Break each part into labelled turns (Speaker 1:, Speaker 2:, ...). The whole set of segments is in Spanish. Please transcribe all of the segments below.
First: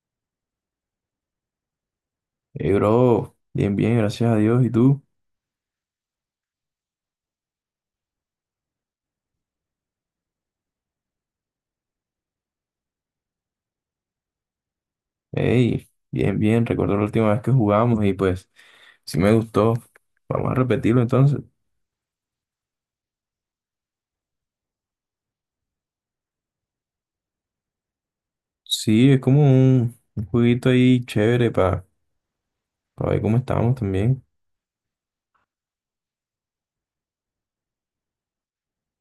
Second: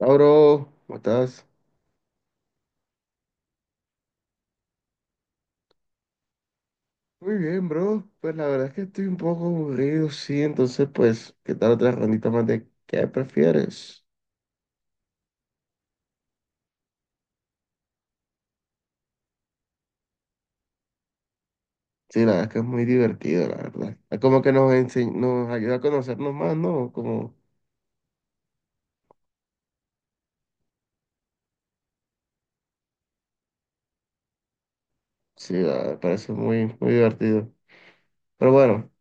Speaker 1: Ah, bro, ¿cómo estás?
Speaker 2: Hey, bro, bien, bien, gracias a Dios. ¿Y tú?
Speaker 1: Muy bien, bro. Pues la verdad es que estoy un poco aburrido, sí. Entonces, pues, ¿qué tal otra rondita más de qué prefieres?
Speaker 2: Hey, bien, bien. Recuerdo la última vez que jugamos y pues sí me gustó. Vamos a repetirlo entonces.
Speaker 1: Sí, la verdad es que es muy divertido, la verdad. Es como que nos ayuda a conocernos más, ¿no? Como,
Speaker 2: Sí, es como un jueguito ahí chévere para ver cómo estábamos también.
Speaker 1: sí, la verdad, me parece muy, muy divertido. Pero bueno,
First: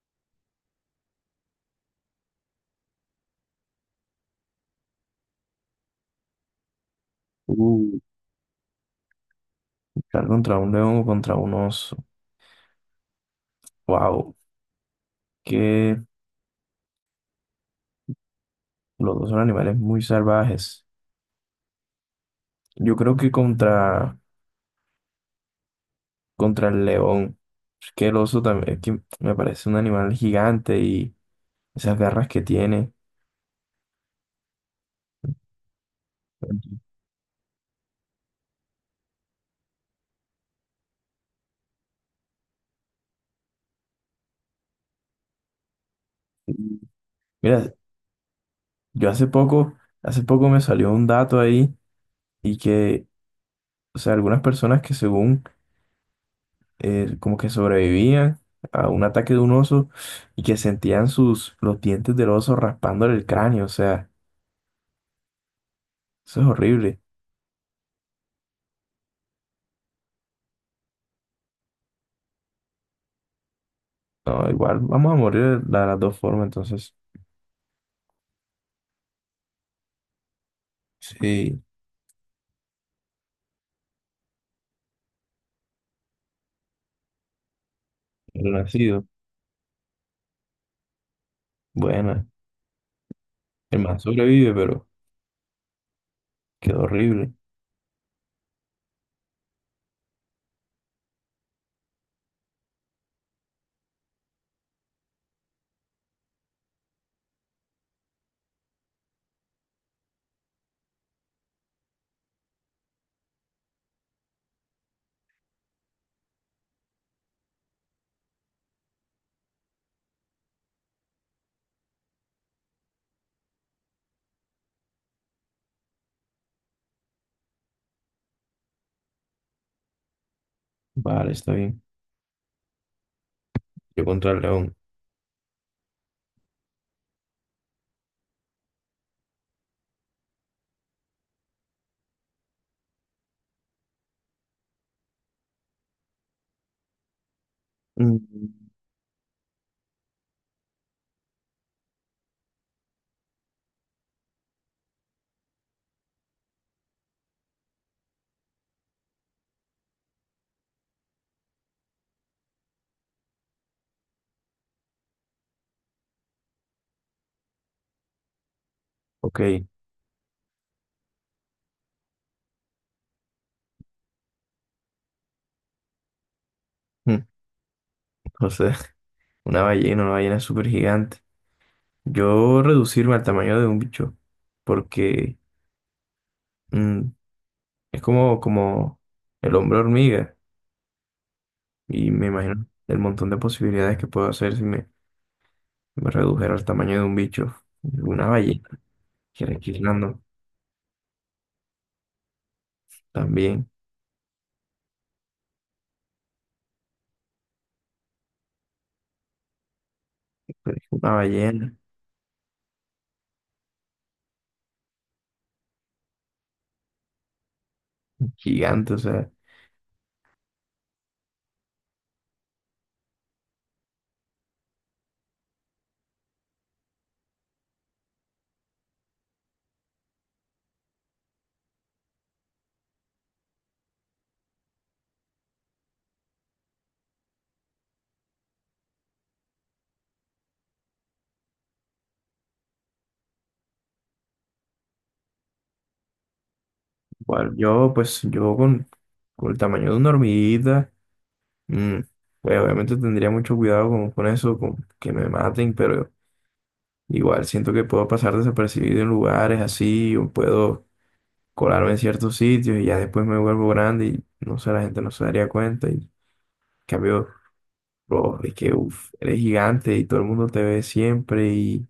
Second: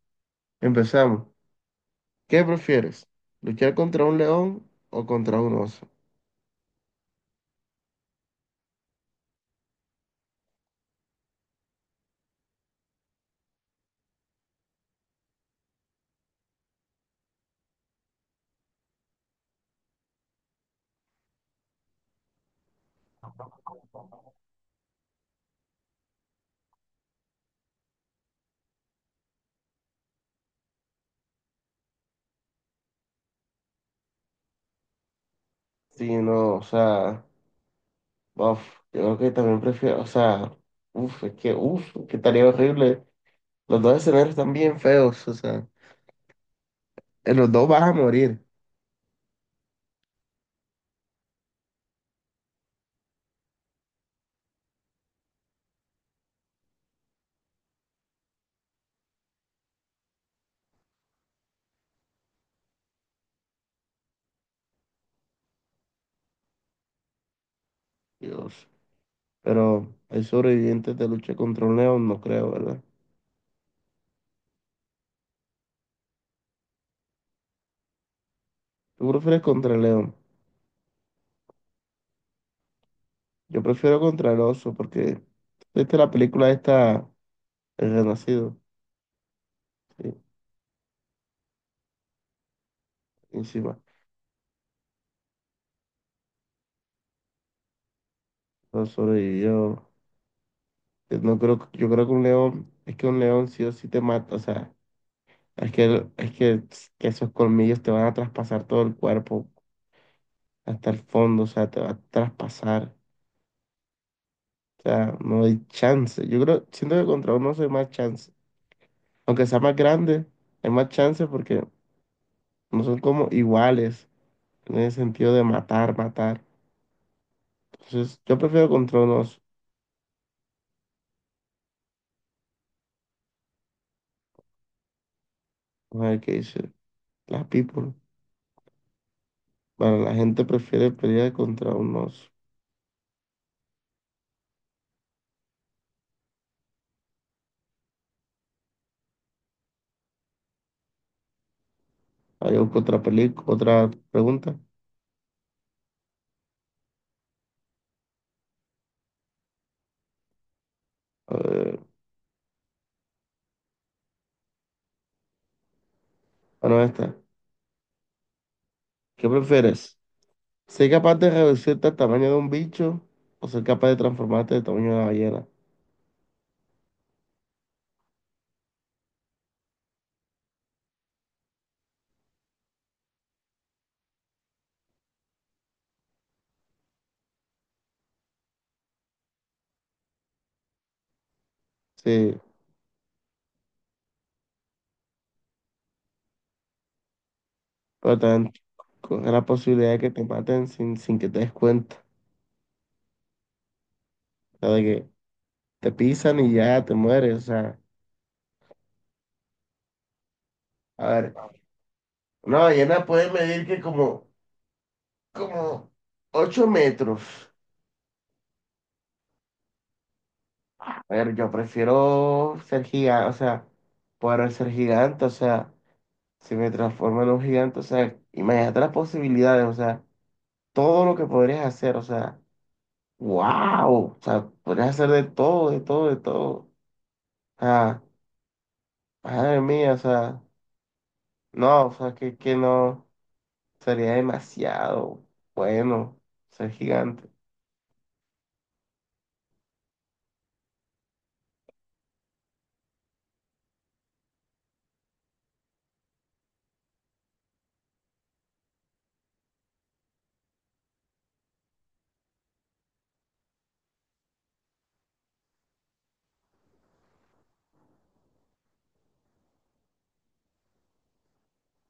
Speaker 1: empezamos. ¿Qué prefieres? ¿Luchar contra un león o contra un oso?
Speaker 2: Uh, Luchar contra un león o contra un oso. Wow, que los dos son animales muy salvajes. Yo creo que contra el león. Es que el oso también, es que me parece un animal gigante y esas garras que tiene.
Speaker 1: Sí, no, o sea, uf, yo creo que también prefiero, o sea, uf, es que, uf, que estaría horrible. Los dos escenarios están bien feos, o sea, en los dos
Speaker 2: Mira,
Speaker 1: vas a morir,
Speaker 2: yo hace poco me salió un dato ahí y que, o sea, algunas personas que según como que sobrevivían a un ataque de un oso y que sentían sus, los dientes del oso raspándole el cráneo, o sea, eso es horrible.
Speaker 1: Dios. Pero hay sobrevivientes de lucha contra un león, no creo, ¿verdad?
Speaker 2: No, igual vamos a morir de las dos formas, entonces,
Speaker 1: ¿Tú prefieres contra el león?
Speaker 2: sí,
Speaker 1: Yo prefiero contra el oso, porque viste la película esta, El
Speaker 2: el
Speaker 1: Renacido,
Speaker 2: nacido,
Speaker 1: sí,
Speaker 2: buena,
Speaker 1: encima.
Speaker 2: el man sobrevive, pero quedó horrible.
Speaker 1: No sobrevivió. No creo, yo creo que un león, es que un león sí o sí te mata, o sea, es que, es que esos colmillos te van a traspasar todo el cuerpo hasta el fondo, o sea, te va a traspasar. O sea, no hay chance. Yo creo, siento que contra unos hay más chance. Aunque sea más grande, hay más chance porque no son como iguales en el sentido de matar, matar. Entonces, yo prefiero contra unos.
Speaker 2: Vale, está bien. Yo contra el león.
Speaker 1: Vamos a ver qué dice. Las people. Bueno, la gente prefiere pelear contra unos.
Speaker 2: Mm,
Speaker 1: Hay otra película, otra pregunta. Eh, bueno, esta. ¿Qué
Speaker 2: ok,
Speaker 1: prefieres? ¿Ser capaz de reducirte al tamaño de un bicho o ser capaz de transformarte del tamaño de una ballena?
Speaker 2: no sé, una ballena súper gigante. Yo reducirme al tamaño de un bicho, porque mm, es como el hombre hormiga, y me
Speaker 1: Sí,
Speaker 2: imagino el montón de posibilidades que puedo hacer si me redujera al tamaño de un bicho. De
Speaker 1: pero
Speaker 2: una
Speaker 1: también
Speaker 2: ballena,
Speaker 1: con la
Speaker 2: que
Speaker 1: posibilidad de que
Speaker 2: requiriendo
Speaker 1: te maten sin que te des cuenta.
Speaker 2: también,
Speaker 1: O sea, de que te pisan y ya te mueres. O sea,
Speaker 2: pero es
Speaker 1: a
Speaker 2: una
Speaker 1: ver,
Speaker 2: ballena
Speaker 1: una ballena puede medir que como, como 8 metros.
Speaker 2: gigante, o sea,
Speaker 1: A ver, yo prefiero ser gigante, o sea, poder ser gigante, o sea, si me transformo en un gigante, o sea, imagínate las posibilidades, o sea, todo lo que podrías hacer, o sea, wow, o sea, podrías hacer de todo, de todo, de todo. O sea, madre mía, o sea, no, o sea, que no. Sería demasiado bueno ser gigante.
Speaker 2: igual yo, pues yo con el tamaño de una hormiguita, mm, pues obviamente tendría mucho cuidado con eso, con que me maten, pero igual siento que puedo pasar desapercibido en lugares así, o puedo colarme en ciertos sitios y ya después me vuelvo grande y no sé, la gente no se daría cuenta. Y en cambio, bro, es que uf, eres gigante y todo el mundo te ve siempre y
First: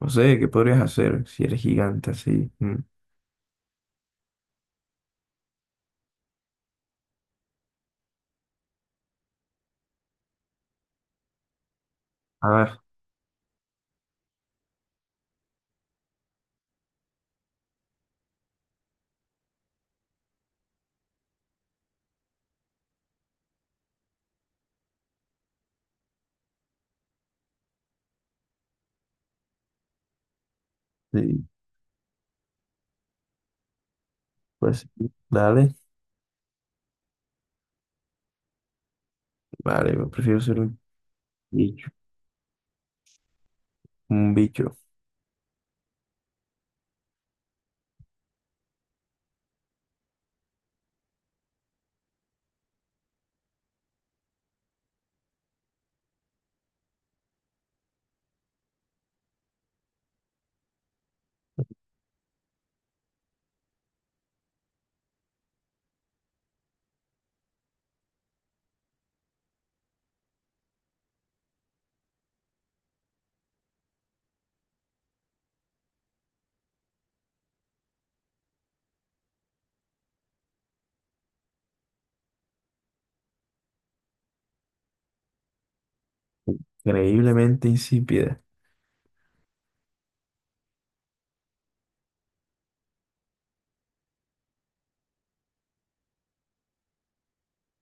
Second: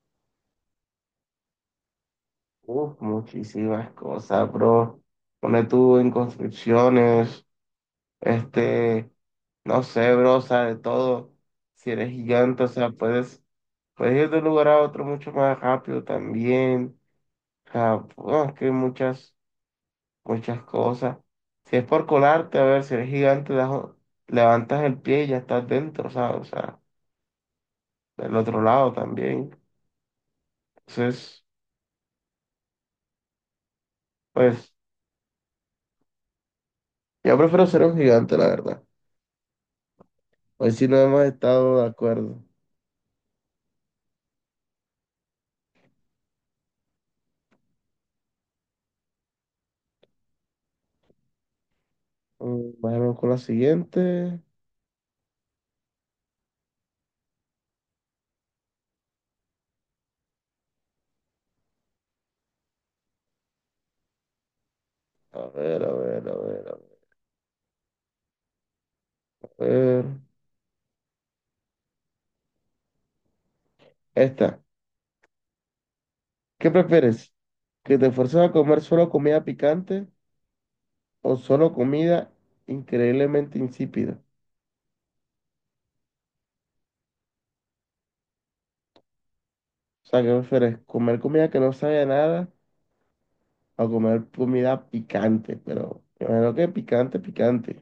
Speaker 2: no sé, ¿qué podrías hacer si eres gigante así? Mm.
Speaker 1: Uf, muchísimas cosas, bro. Pone tú en construcciones, este, no sé, bro, o sea, de todo. Si eres gigante, o
Speaker 2: Ah,
Speaker 1: sea, puedes, puedes ir de un lugar a otro mucho más rápido también. O sea, bueno, es que hay muchas, muchas cosas. Si es por colarte, a ver, si eres gigante, levantas el pie y ya estás dentro, ¿sabes? O sea, del otro lado también. Entonces,
Speaker 2: sí,
Speaker 1: pues.
Speaker 2: pues dale.
Speaker 1: Yo prefiero ser un gigante, la verdad.
Speaker 2: Vale, yo prefiero ser
Speaker 1: Hoy
Speaker 2: un
Speaker 1: sí no hemos estado de
Speaker 2: bicho,
Speaker 1: acuerdo.
Speaker 2: un bicho.
Speaker 1: Mm, vamos con la siguiente. A ver, a ver, a ver, a ver. Esta. ¿Qué prefieres? ¿Que te fuerces a comer solo comida picante o solo comida increíblemente insípida?
Speaker 2: Increíblemente insípida.
Speaker 1: O sea, ¿qué prefieres? ¿Comer comida que no sabe a nada o comer comida picante? Pero me imagino que picante, picante.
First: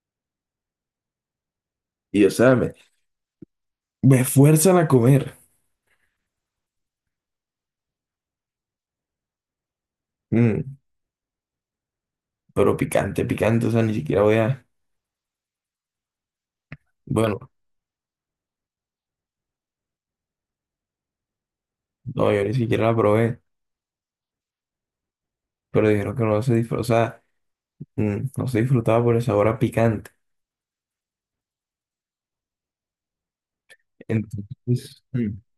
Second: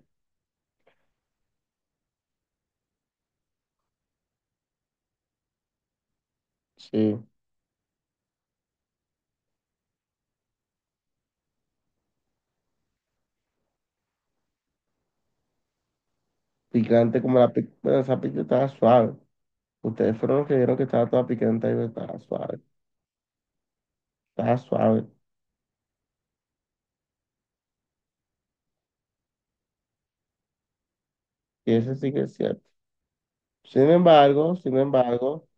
Speaker 2: Y o sea, me fuerzan a comer.
Speaker 1: Sí,
Speaker 2: Mm, pero picante, picante, o sea, ni siquiera voy a...
Speaker 1: picante como
Speaker 2: Bueno.
Speaker 1: bueno, esa pizza estaba suave. Ustedes fueron los que vieron que estaba toda picante y estaba
Speaker 2: No, yo ni
Speaker 1: suave.
Speaker 2: siquiera la probé,
Speaker 1: Está suave.
Speaker 2: pero dijeron que no se disfrutaba, no se disfrutaba por el sabor a picante.
Speaker 1: Y eso sí que es cierto. Sin embargo, sin
Speaker 2: Entonces,
Speaker 1: embargo,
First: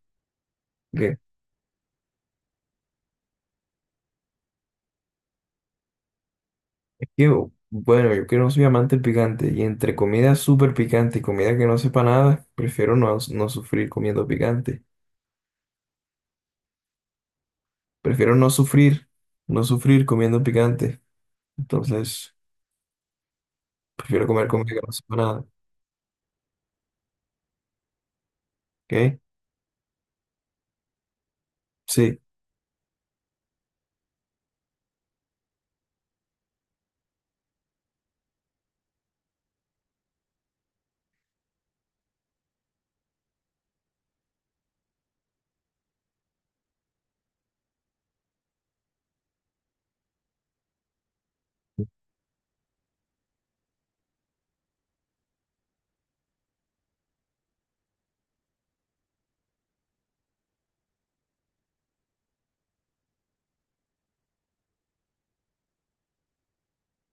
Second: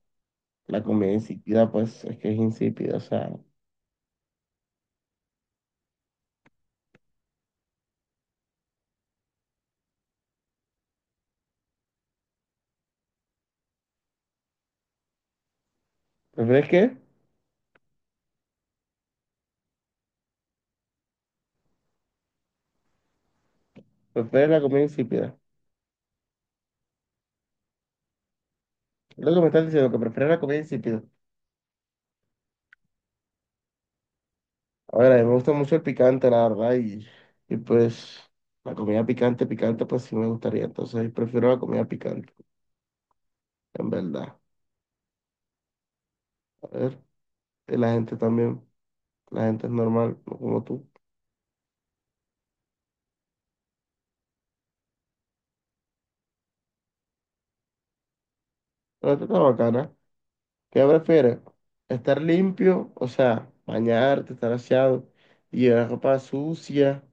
Speaker 1: la comida
Speaker 2: que-
Speaker 1: insípida, pues es que es insípida. O sea,
Speaker 2: es que, bueno, yo que no soy amante del picante, y entre comida súper picante y comida que no sepa nada, prefiero no sufrir comiendo picante.
Speaker 1: ¿prefieres qué?
Speaker 2: Prefiero no sufrir, no sufrir comiendo picante. Entonces, prefiero comer
Speaker 1: ¿Prefieres la
Speaker 2: comida que
Speaker 1: comida
Speaker 2: no sepa
Speaker 1: insípida?
Speaker 2: nada. ¿Ok?
Speaker 1: Es lo que me estás diciendo, que prefieres la comida insípida.
Speaker 2: Sí.
Speaker 1: A ver, a mí me gusta mucho el picante, la verdad, y pues la comida picante, picante, pues sí me gustaría. Entonces, prefiero la comida picante, en verdad. A ver, y la gente también, la gente es normal, no como tú. Pero tú estás bacana. ¿Qué prefieres? ¿Estar limpio, o sea, bañarte, estar aseado y llevar ropa sucia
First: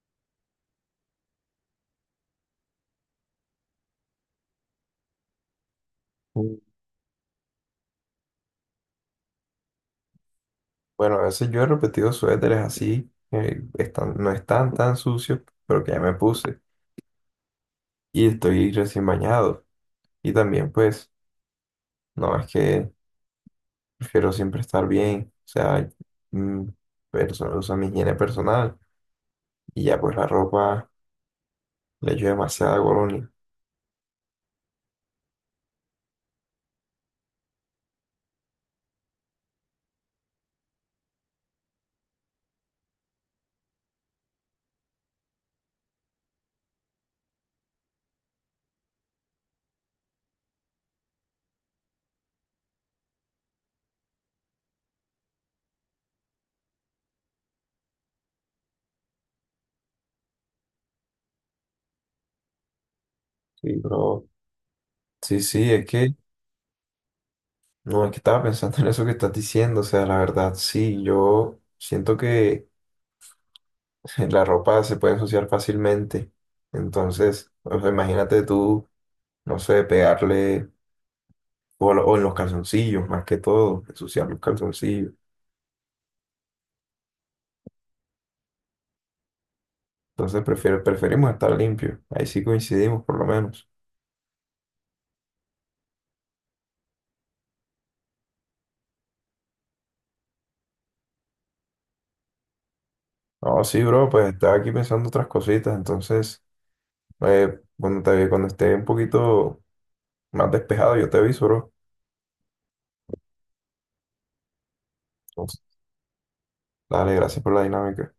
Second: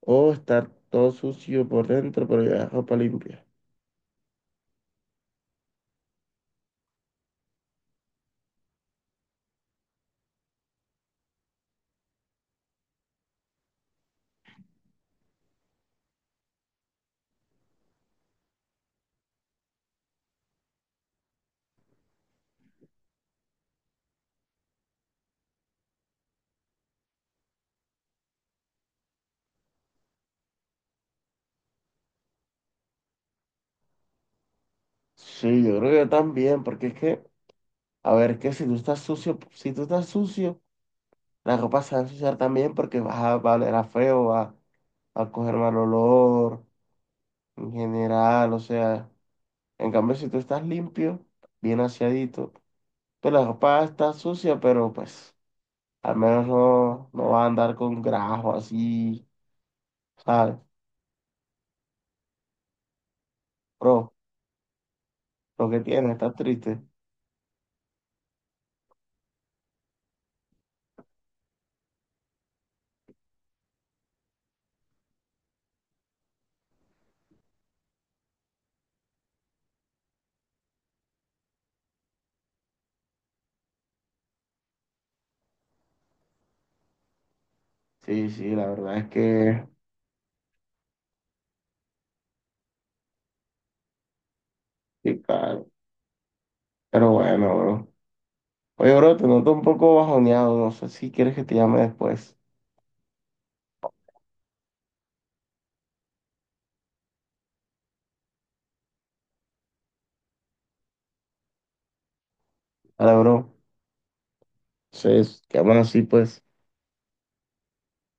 Speaker 1: o estar todo sucio por dentro pero llevar ropa limpia?
Speaker 2: Mm, Bueno, a veces yo he repetido suéteres así, no están tan sucios, pero que ya me puse, y estoy recién bañado. Y también, pues, no, es que prefiero siempre estar bien, o sea, mm, o sea, mi higiene personal y ya, pues, la ropa le echo demasiada colonia.
Speaker 1: Sí, yo creo que yo también, porque es que, a ver, que si tú estás sucio, si tú estás sucio, la ropa se va a ensuciar también porque va a oler a feo, va, va a coger mal olor en general, o sea, en cambio si tú estás limpio, bien aseadito, pues la ropa está sucia, pero pues... Al menos no vas a andar con grajo así, ¿sabes?
Speaker 2: Sí,
Speaker 1: Bro,
Speaker 2: bro. Sí,
Speaker 1: lo
Speaker 2: sí,
Speaker 1: que
Speaker 2: es
Speaker 1: tienes,
Speaker 2: que,
Speaker 1: estás triste.
Speaker 2: no, es que estaba pensando en eso que estás diciendo, o sea, la verdad, sí, yo siento que la ropa se puede ensuciar fácilmente. Entonces, o sea, imagínate tú, no sé, pegarle, o o en los calzoncillos, más que todo, ensuciar los calzoncillos.
Speaker 1: Sí, sí, la verdad es que
Speaker 2: Entonces prefiero, preferimos estar limpio. Ahí sí coincidimos, por lo menos.
Speaker 1: sí, claro. Pero bueno, bro. Oye, bro, te noto un poco bajoneado. No sé si quieres que te llame después.
Speaker 2: No, sí, bro, pues estaba aquí pensando otras cositas. Entonces, cuando esté un poquito más despejado, yo te aviso, bro.
Speaker 1: Vale, bro. Entonces,
Speaker 2: Entonces,
Speaker 1: quedamos así, pues.
Speaker 2: dale, gracias por la dinámica.